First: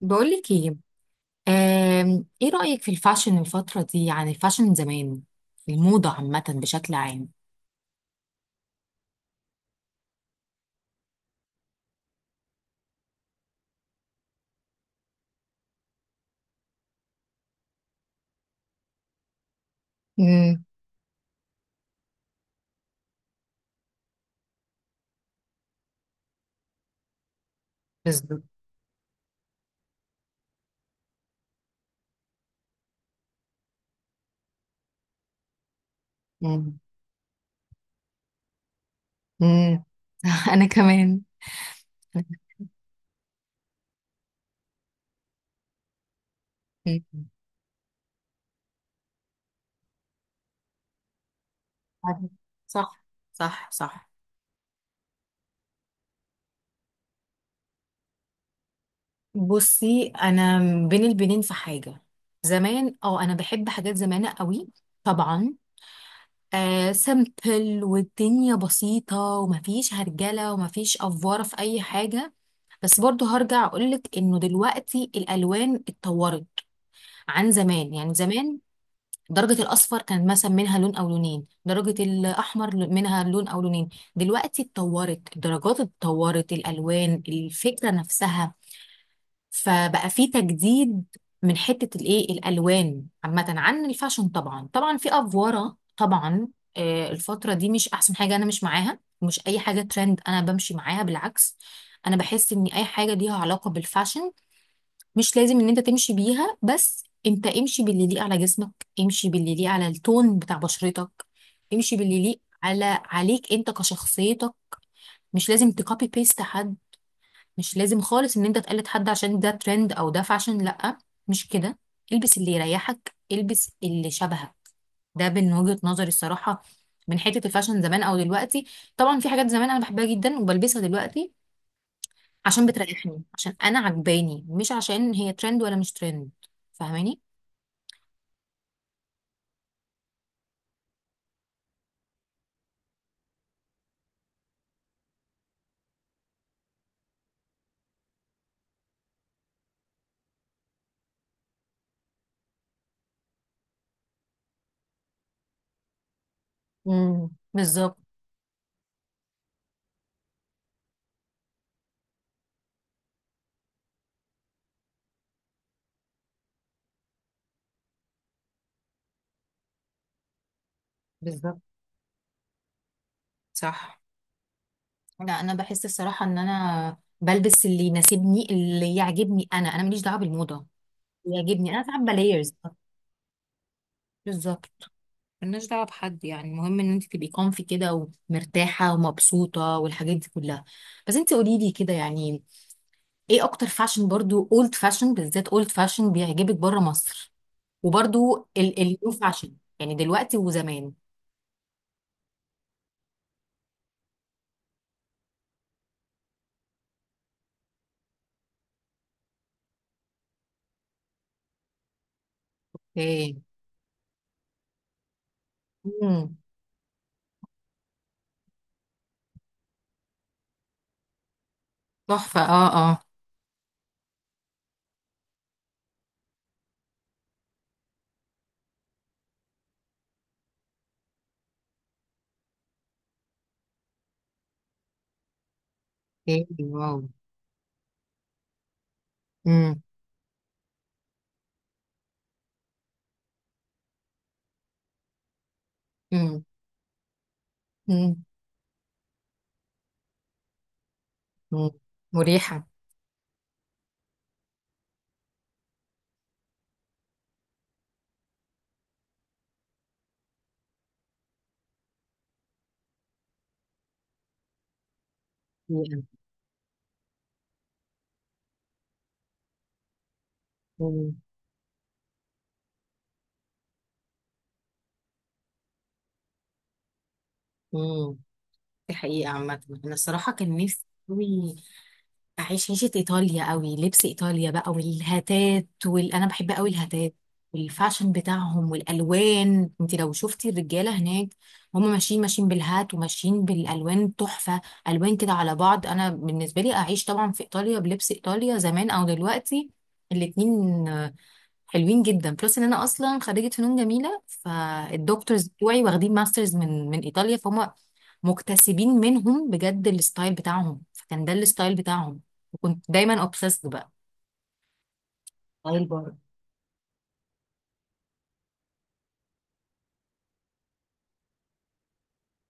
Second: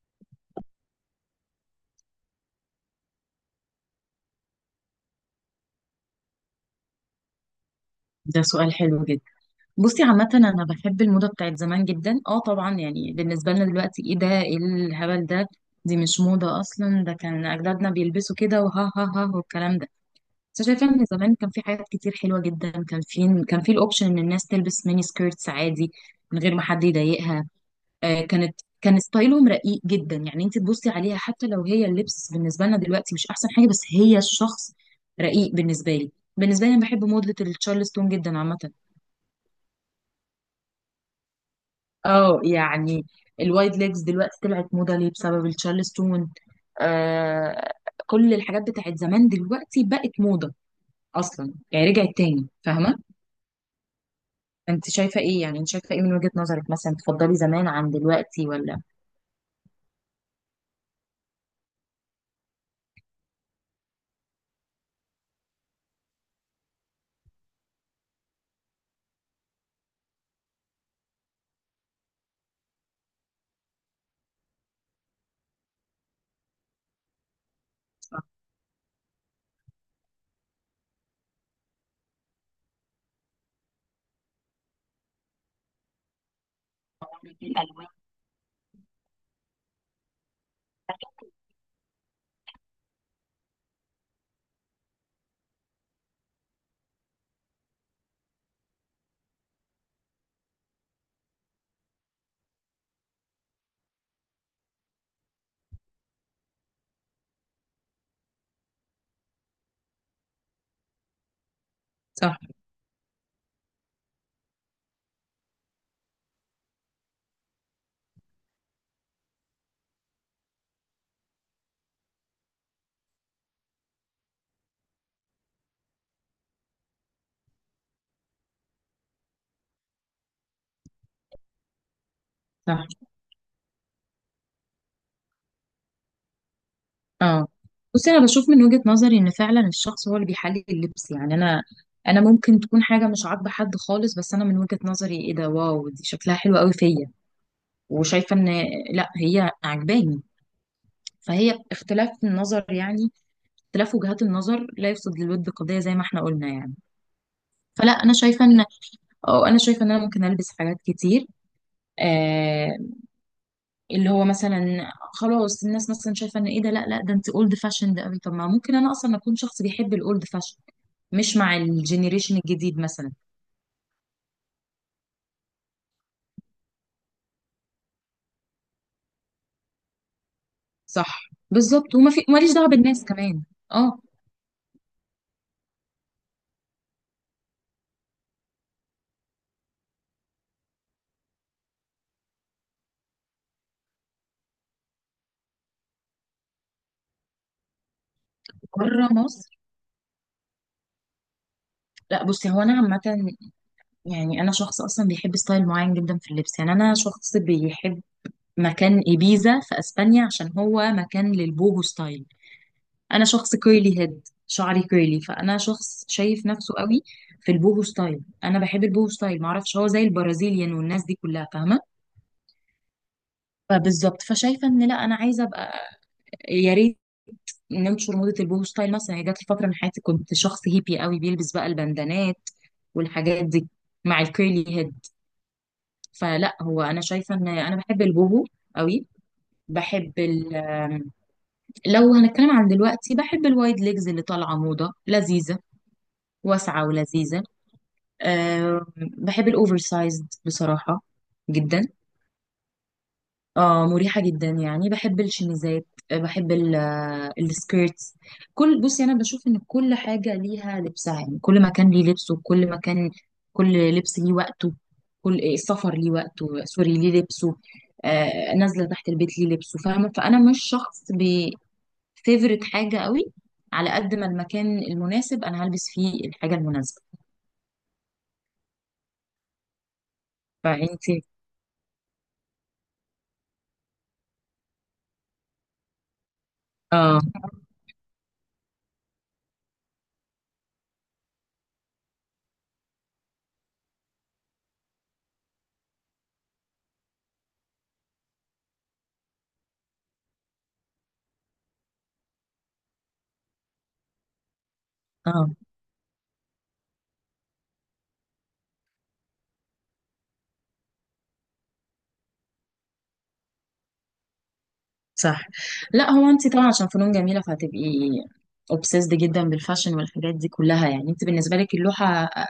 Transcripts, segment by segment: بقولك ايه. ايه رأيك في الفاشن الفترة دي؟ يعني الفاشن زمان، الموضة عامة بشكل عام. ده سؤال حلو جدا. بصي، عامة أنا بحب الموضة بتاعت زمان جدا. اه طبعا يعني بالنسبة لنا دلوقتي، ايه ده، ايه الهبل ده، دي مش موضة أصلا، ده كان أجدادنا بيلبسوا كده وها ها ها والكلام ده. بس امم أنا شايفة إن زمان كان في حاجات كتير حلوة جدا. كان في الأوبشن إن الناس تلبس ميني سكيرتس عادي من غير ما حد يضايقها. آه، بالظبط. كان ستايلهم رقيق جدا، يعني أنت تبصي عليها حتى لو هي اللبس بالنسبة لنا دلوقتي مش أحسن حاجة، بس هي الشخص رقيق. بالنسبة لي مم. أنا بحب موضة التشارلستون جدا عامة. امم انا كمان. اه يعني الوايد ليجز دلوقتي طلعت موضة ليه؟ بسبب التشارلستون. مم. آه. كل الحاجات بتاعت زمان دلوقتي بقت موضة اصلا، يعني رجعت عارف. تاني، فاهمة. صح. صح صح. انت شايفة ايه يعني؟ انت شايفة ايه من وجهة نظرك؟ مثلا تفضلي زمان عن دلوقتي ولا؟ بصي انا، بين البنين في حاجة، زمان اه انا بحب حاجات زمان قوي، طبعا. آه، سمبل والدنيا بسيطة ومفيش هرجلة ومفيش أفوارة في أي حاجة. بس برضو هرجع اقولك انه دلوقتي الالوان اتطورت عن زمان. يعني زمان درجة الأصفر كان مثلا منها لون أو لونين، درجة الأحمر منها لون أو لونين. دلوقتي اتطورت الدرجات، اتطورت الألوان، الألوان. الفكرة نفسها. فبقى في تجديد من حتة الإيه، الألوان عامة عن الفاشن. طبعا طبعا في أفوارة طبعا. آه، الفترة دي مش أحسن حاجة، أنا مش معاها. مش أي حاجة ترند أنا بمشي معاها، بالعكس. أنا بحس إن أي حاجة ليها علاقة بالفاشن مش لازم ان انت تمشي بيها، بس انت امشي باللي يليق على جسمك، امشي باللي يليق على التون بتاع بشرتك، امشي باللي صح، يليق على عليك انت كشخصيتك. مش لازم تكوبي بيست حد، مش لازم خالص ان انت تقلد حد عشان ده ترند او ده فاشن، لا، مش كده. البس اللي يريحك، البس اللي شبهك. ده من وجهة نظري الصراحة، من حتة الفاشن زمان او دلوقتي. طبعا في حاجات زمان انا بحبها جدا وبلبسها دلوقتي، عشان صح. بتريحني، عشان انا عجباني، مش عشان هي ترند ولا مش ترند. فاهماني؟ اه، بصي انا بشوف من وجهة نظري ان فعلا الشخص هو اللي بيحلل اللبس، يعني انا، انا ممكن تكون حاجه مش عاجبه حد خالص، بس انا من وجهة نظري ايه ده، واو دي شكلها حلو قوي فيا، وشايفه ان لا هي عجباني. فهي اختلاف النظر يعني، اختلاف وجهات النظر لا يفسد للود قضية، زي ما احنا قلنا يعني. فلا بالظبط. انا شايفة ان، اه انا شايفة ان انا ممكن البس حاجات كتير، آه، اللي هو مثلا خلاص الناس مثلا شايفة ان ايه ده، لا ده انت اولد فاشند قوي. طب ما ممكن انا اصلا اكون شخص بيحب الاولد فاشن، مش مع بالظبط. الجينيريشن الجديد مثلا. صح. لا انا بحس الصراحه ان انا بلبس اللي يناسبني، اللي يعجبني انا، ماليش دعوه بالموضه. صح اللي يعجبني انا بالظبط، ساعات وما في، ماليش بلايرز. دعوة بالناس كمان. اه، بالظبط. مالناش دعوه بحد يعني، المهم ان انت تبقي كونفي كده ومرتاحه ومبسوطه والحاجات دي كلها. بس انت قولي لي كده يعني، ايه اكتر فاشن برضو، اولد فاشن بالذات، اولد فاشن بيعجبك بره مصر؟ وبرضو بره النيو مصر. فاشن يعني دلوقتي وزمان. لا بصي هو انا عامة، يعني انا شخص اصلا بيحب ستايل معين جدا في اللبس. يعني انا شخص بيحب مكان إبيزا في أسبانيا، عشان هو مكان للبوهو ستايل. أنا ايه. شخص كيرلي هيد، شعري كيرلي، فأنا شخص امم شايف نفسه قوي في البوهو ستايل. أنا بحب البوهو ستايل، معرفش هو زي البرازيليان والناس دي كلها، فاهمة؟ تحفه، اه اه. فبالظبط، فشايفة إن لا، أنا عايزة أبقى، يا ريت، ننشر موضة البوهو ستايل مثلا. هي جات لي فترة من حياتي كنت شخص هيبي قوي، بيلبس بقى البندانات والحاجات دي مع الكيرلي هيد. ايه، فلا هو واو. أنا شايفة إن أنا بحب البوهو قوي. امم بحب، لو هنتكلم عن دلوقتي، بحب الوايد ليجز اللي طالعه موضه لذيذه، امم واسعه ولذيذه. امم أه بحب الاوفر سايزد بصراحه امم جدا. مريحة. اه مريحه جدا، يعني بحب الشميزات، آه، بحب ال-، آه، السكيرتس. كل، بصي انا بشوف ان كل حاجه ليها لبسها، يعني كل مكان ليه لبسه. كل لبس ليه وقته. كل إيه، السفر ليه حقيقة. وقته، سوري ليه لبسه، آه، نازله تحت البيت ليه لبسه، فاهمه. فانا مش شخص امم فيفرت حاجة قوي، على قد ما المكان المناسب انا هلبس فيه الحاجة المناسبة. امم دي حقيقة. عامة أنا الصراحة كان نفسي فانت، أوي أعيش عيشة إيطاليا أوي، لبس إيطاليا بقى والهتات أنا بحب أوي الهتات اه. والفاشن بتاعهم والألوان. أنت لو شفتي الرجالة هناك، هم ماشيين، ماشيين بالهات وماشيين بالألوان تحفة. ألوان كده على بعض. أنا بالنسبة لي أعيش طبعا في إيطاليا بلبس إيطاليا، زمان أو دلوقتي، الاتنين حلوين جدا. بلس ان انا اصلا خريجه فنون جميله، فالدكتورز اه بتوعي واخدين ماسترز من ايطاليا، فهم مكتسبين منهم بجد الستايل بتاعهم، فكان ده الستايل بتاعهم، وكنت دايما اوبسيسد بقى صح. ستايل لا برضه. هو انت طبعا عشان فنون جميلة فهتبقي obsessed جدا بالفاشن والحاجات دي كلها. يعني انت بالنسبة لك اللوحة، آه،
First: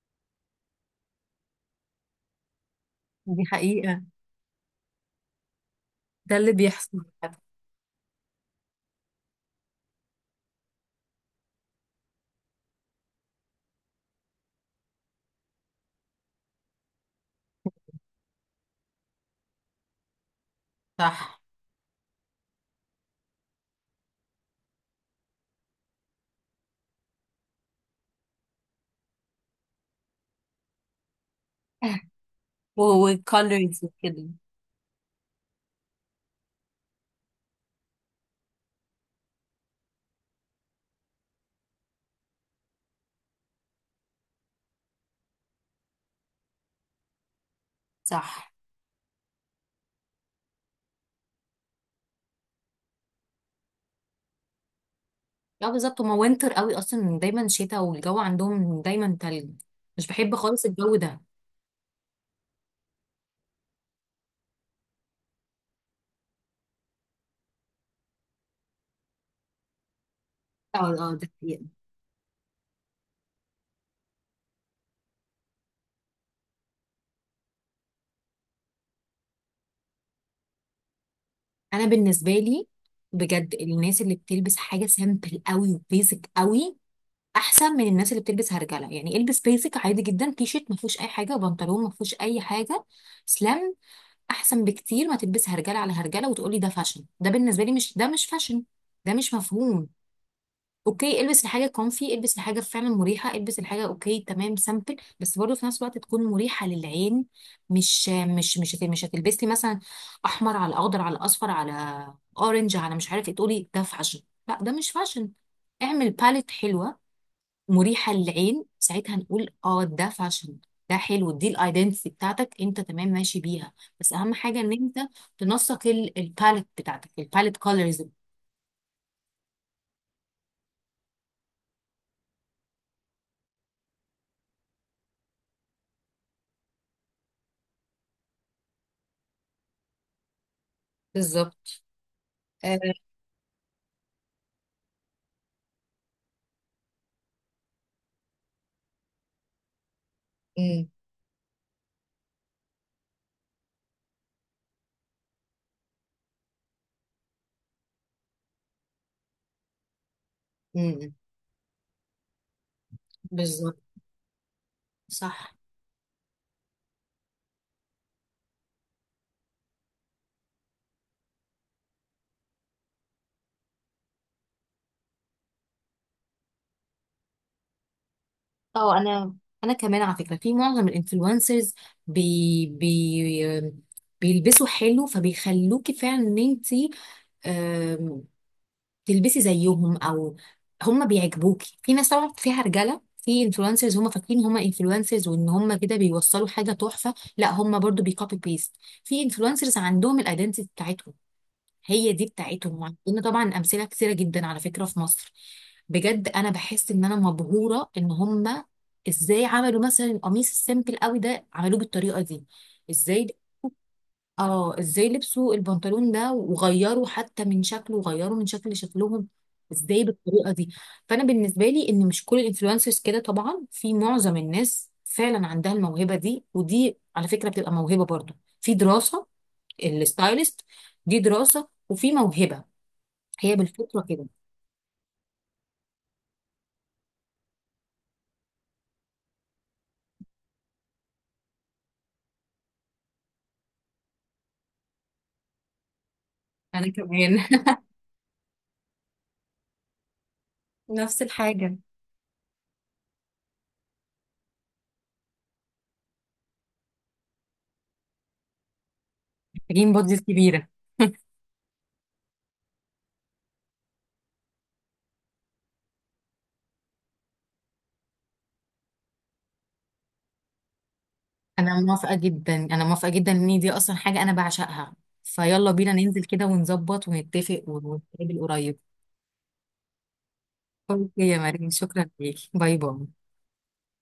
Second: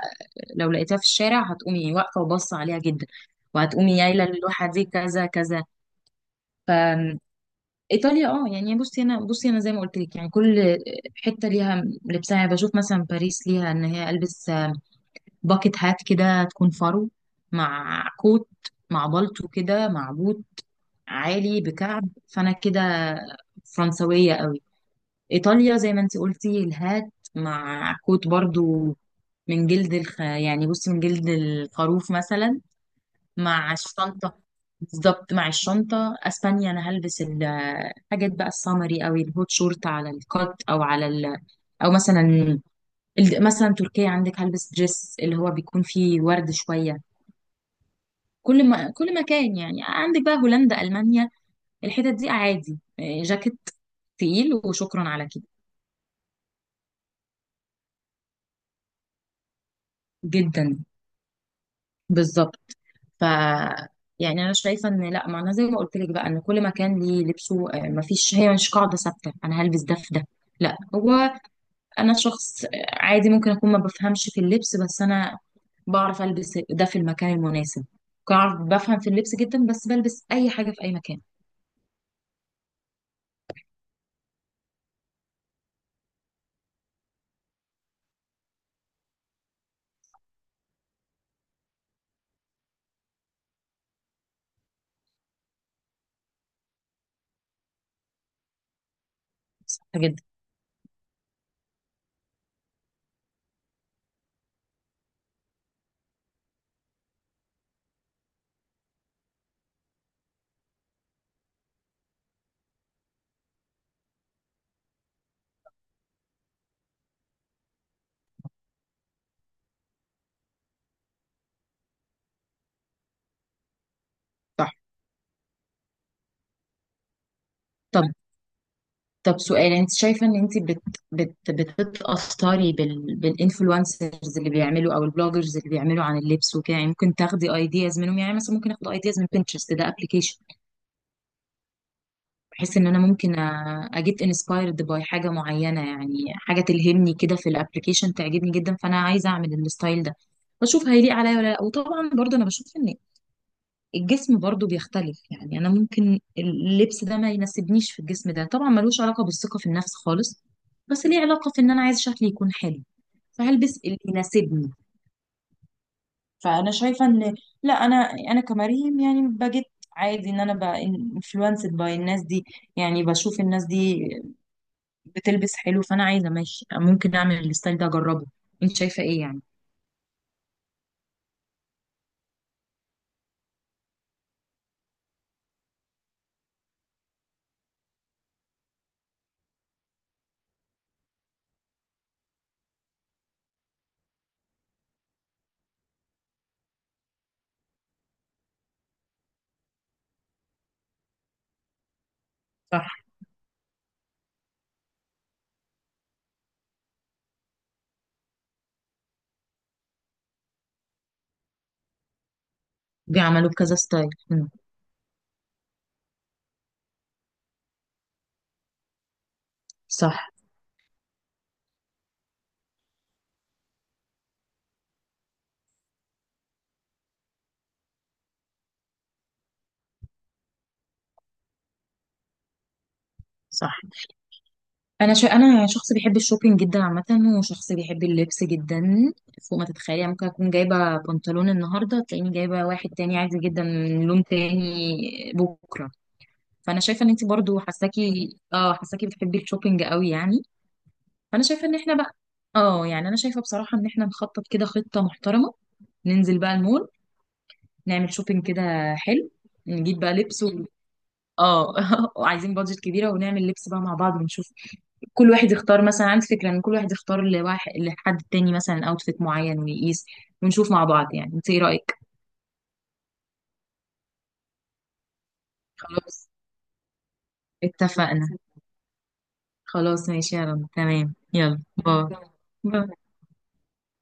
لو لقيتها في الشارع هتقومي واقفة وباصة عليها جدا، دي وهتقومي حقيقة. يايلة اللوحة دي كذا كذا. ده اللي ف، بيحصل. ايطاليا، اه يعني بصي انا، بصي انا زي ما قلت لك، يعني كل حتة ليها لبسها. يعني بشوف مثلا باريس ليها ان هي البس باكت هات كده تكون فرو، مع كوت، مع بالطو كده، مع بوت صح. عالي بكعب، فانا كده فرنسوية قوي. ايطاليا زي ما انت قلتي الهات، مع كوت برضو، من جلد الخ... يعني بصي من جلد الخروف مثلا، مع وكولرز وكده. الشنطة. بالظبط، مع الشنطة. اسبانيا انا هلبس الحاجات بقى السمري او الهوت شورت على الكات او على ال...، او مثلا مثلا تركيا عندك، هلبس دريس اللي هو بيكون فيه ورد شوية. صح. كل ما كل مكان يعني، عندك بقى هولندا، ألمانيا، الحتت دي عادي، آه، جاكيت تقيل وشكرا على كده. لا بالظبط هما وينتر قوي اصلا، دايما شتاء والجو عندهم دايما تلج، مش بحب خالص جدا، الجو ده. بالظبط. ف، يعني انا شايفه ان لا، ما انا زي ما قلت لك بقى ان كل مكان ليه لبسه، آه، ما فيش، هي مش قاعده ثابته انا هلبس ده في ده، لا. اه. اه ده هو حقيقة. انا شخص، آه، عادي ممكن اكون ما بفهمش في اللبس، بس انا بعرف البس ده في المكان المناسب. بعرف، بفهم في اللبس جدا، بس بلبس اي حاجه في اي مكان. انا بالنسبه لي بجد، الناس اللي بتلبس حاجه سامبل قوي وبيزك قوي احسن من الناس اللي بتلبس هرجله. يعني البس بيزك عادي جدا، تي شيرت ما فيهوش اي حاجه وبنطلون ما فيهوش اي حاجه، سلام، احسن بكتير ما تلبس هرجله على هرجله وتقولي ده فاشن. ده بالنسبه لي مش، ده مش فاشن، ده مش صح مفهوم. جدا. اوكي، البس الحاجه كونفي، البس الحاجه فعلا مريحه، البس الحاجه اوكي تمام سامبل، بس برضه في نفس الوقت تكون مريحه للعين. مش هتلبسي مثلا احمر على اخضر على اصفر على اورنج على مش عارف ايه، تقولي ده فاشن؟ لا، ده مش فاشن. اعمل باليت حلوه مريحه للعين، ساعتها نقول اه ده فاشن، ده حلو، دي الايدنتي بتاعتك انت، تمام ماشي بيها. بس اهم حاجه صح. ان انت تنسق الباليت بتاعتك، الباليت كولرز. طب، طب سؤال، انت شايفه ان انت بتتاثري بالانفلونسرز اللي بيعملوا او البلوجرز اللي بيعملوا عن اللبس وكده؟ يعني ممكن تاخدي ايدياز منهم، يعني مثلا ممكن اخد ايدياز من بنترست، ده ابلكيشن، بالظبط. بحيث آه. ان انا ممكن اجيت انسبايرد باي حاجه معينه، يعني حاجه تلهمني كده في الابلكيشن تعجبني جدا، فانا عايزه اعمل الستايل ده، بشوف هيليق عليا ولا لا. وطبعا برضه انا بشوف ان الجسم برضو بيختلف، يعني انا ممكن اللبس ده ما يناسبنيش في الجسم ده. طبعا ملوش علاقة بالثقة في النفس خالص، بس أمم. ليه علاقة في ان انا عايز شكلي يكون حلو، بالظبط. فهلبس اللي يناسبني. صح. فانا شايفة ان، لا انا، انا كمريم يعني بجد، عادي ان انا بقى انفلونسد باي الناس دي، يعني بشوف الناس دي بتلبس حلو، فانا عايزة ماشي ممكن اعمل الستايل ده، اجربه. انت اه شايفة ايه انا، يعني؟ انا كمان على فكره في معظم الانفلونسرز، بي بيلبسوا حلو، فبيخلوكي فعلا ان انت تلبسي زيهم، او هم بيعجبوكي. في ناس طبعا فيها رجاله، في انفلونسرز هم فاكرين هم انفلونسرز وان هم كده بيوصلوا حاجه تحفه، لا هم برضو بيكوبي بيست. في انفلونسرز عندهم الايدنتي بتاعتهم، هي دي بتاعتهم، صح، وعندنا طبعا امثله كثيره جدا على فكره في مصر. بجد انا بحس ان انا مبهوره ان هم ازاي عملوا مثلا القميص السيمبل قوي ده عملوه بالطريقه دي، ازاي. بيعملوا كذا ستايل. اه ازاي لبسوا البنطلون ده وغيروا حتى من شكله، وغيروا من شكل شكلهم ازاي صح، بالطريقه دي. فانا بالنسبه لي ان مش كل الانفلونسرز كده طبعا، في معظم الناس فعلا عندها الموهبه دي، ودي على فكره بتبقى موهبه برضو، في دراسه الستايلست، دي دراسه وفي موهبه هي صح. بالفطرة كده. انا شخص بيحب الشوبينج جدا عامه، وشخص بيحب اللبس جدا فوق ما تتخيلي. يعني ممكن اكون جايبه بنطلون النهارده تلاقيني جايبه واحد تاني عادي جدا، لون تاني بكره. فانا أنا شايفه ان انت كمان برضو حساكي، اه حساكي بتحبي الشوبينج قوي يعني. نفس فانا شايفه ان الحاجة. احنا بقى، اه يعني انا شايفه بصراحه ان احنا نخطط كده خطه محترمه، ننزل بقى المول، نعمل شوبينج كده حلو، محتاجين نجيب بقى بادجت لبس و...، كبيرة. اه وعايزين بادجت كبيره، ونعمل لبس بقى مع بعض ونشوف. كل واحد يختار، مثلا عندي فكرة ان كل واحد يختار لواحد، لحد تاني مثلا اوتفيت معين ويقيس، ونشوف مع بعض. يعني انت ايه أنا رأيك؟ موافقة جدا، أنا موافقة جدا، إن دي أصلا حاجة أنا بعشقها. فيلا بينا ننزل خلاص كده ونظبط ونتفق اتفقنا. ونتقابل قريب. خلاص ماشي، يا رب، أوكي تمام، يا يلا مريم، باي. شكرا ليك، باي باي. باي.